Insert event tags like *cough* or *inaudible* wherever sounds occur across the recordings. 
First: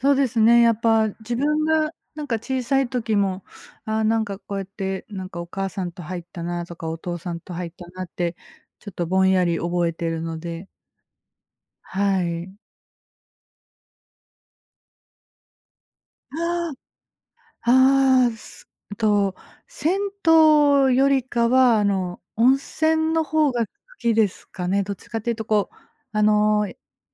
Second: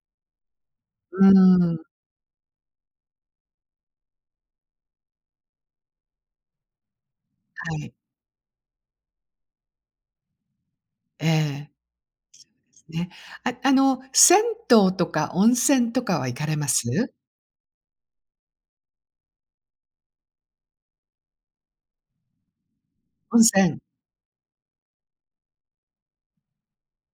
そうですね、やっぱう自分ーん。が、なんか、小さい時も、ああ、なんか、こうやって、なんか、お母さんと入ったなとか、お父さんと入っはたい。なって、ちょっとぼんやり覚えてるので。ええ。はい。そうですね。あ、あの、銭湯とか温泉とかは行かれまああ。す？ああ、すと、銭湯よりかは、あの、温泉の温方が好泉。きですかね。どっちかって言うと、こう、あの、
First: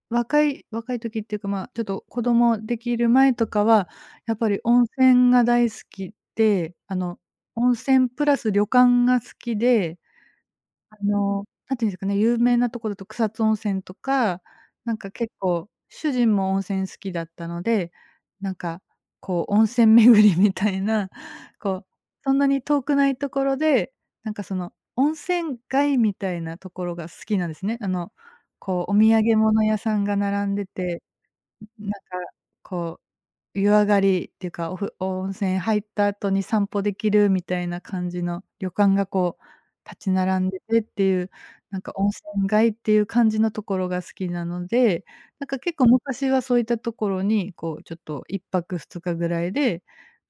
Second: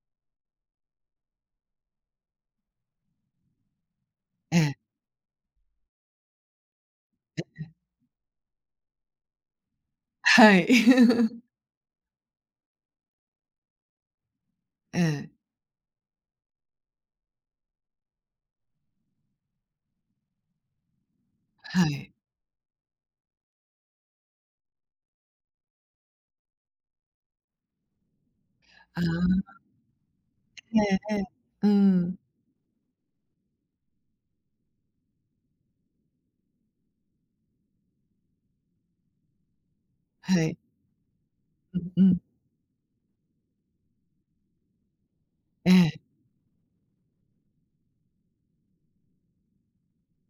若い若い時って言うか、まあ、ちょっと、子供出来る前とかは、やっぱえりえ。温泉が大好きで、あの、ええ。温泉プラス旅館が好きで、はい。あ *chuckles* の、何て言うんですかね、有名な所と草津温泉とか、なんえか、結え。構、主人も温泉好きだったので、なんか、こう、温泉巡りみたいな、こう、はい。そんなに遠くない所で、なんか、その、温泉街みたいな所が好きなんですね。あの、こう、おあ土産あ。物屋さんが並んでえて、えええ、うーん、なんか、ん。こう、湯上がりって言うか、おふ温泉入った後に散歩出来るみたいな感じの旅館が、こう、立ちは並んい。でてって言う、なうんんか、う温ん。泉街っていう感じの所が好きなので、なんか、え結構え。昔はそういったところに、こう、ちょっと1泊2日ぐらいで、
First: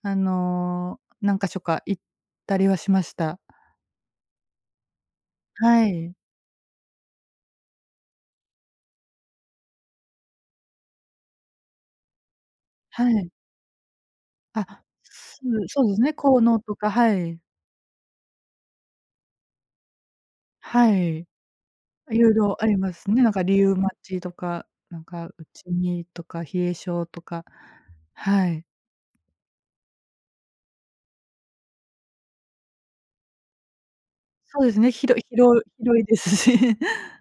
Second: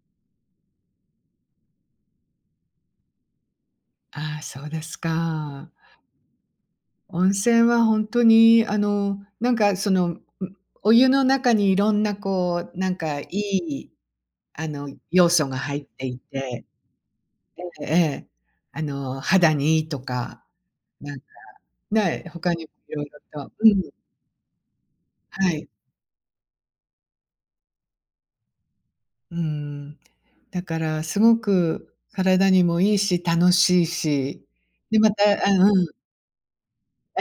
あの、何箇所か行ったりはしました。ああ、そうですか。はい。温泉はほんとに、あの、なんか、その、ん、お湯の中に色んな、こう、なんはか良い。い、ああ、の、要す素がぐ入そっうですてね、い効能て。とか、はい。ええええ、あの、肌に良いとか、はなんか、い。ねえ、色他々にあもりま色すね。なんか々とリうウマん。チとか、なんか打はい。ち身とか、冷え性とか、はい。うーん。だから凄く体にも良いし、楽しいし。そうですね、で、ひまろひたあ、ろうん。広いですし。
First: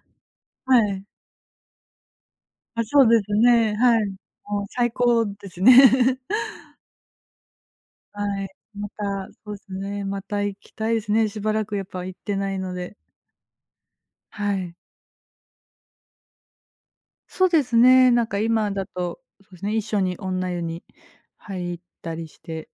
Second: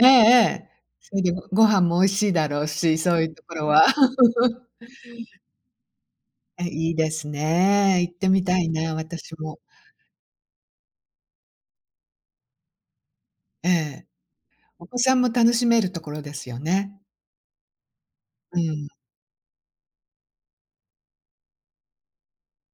えええ え、はい。それで、ごご飯も美味しいだろうあ、し、そうそでういすう所ね、は。はい。もう *laughs* 最高ですね。*chuckles* え、良いですね。行ってはみい。たいまな、た、私そうも。すね、また行きたいですね、しばらく、やっぱ行ってないので。ええ。はい。お子さんも楽しめる所ですよね。そうですね、なんか、う今だん。と、そうですね、一緒に女湯に入ったりして。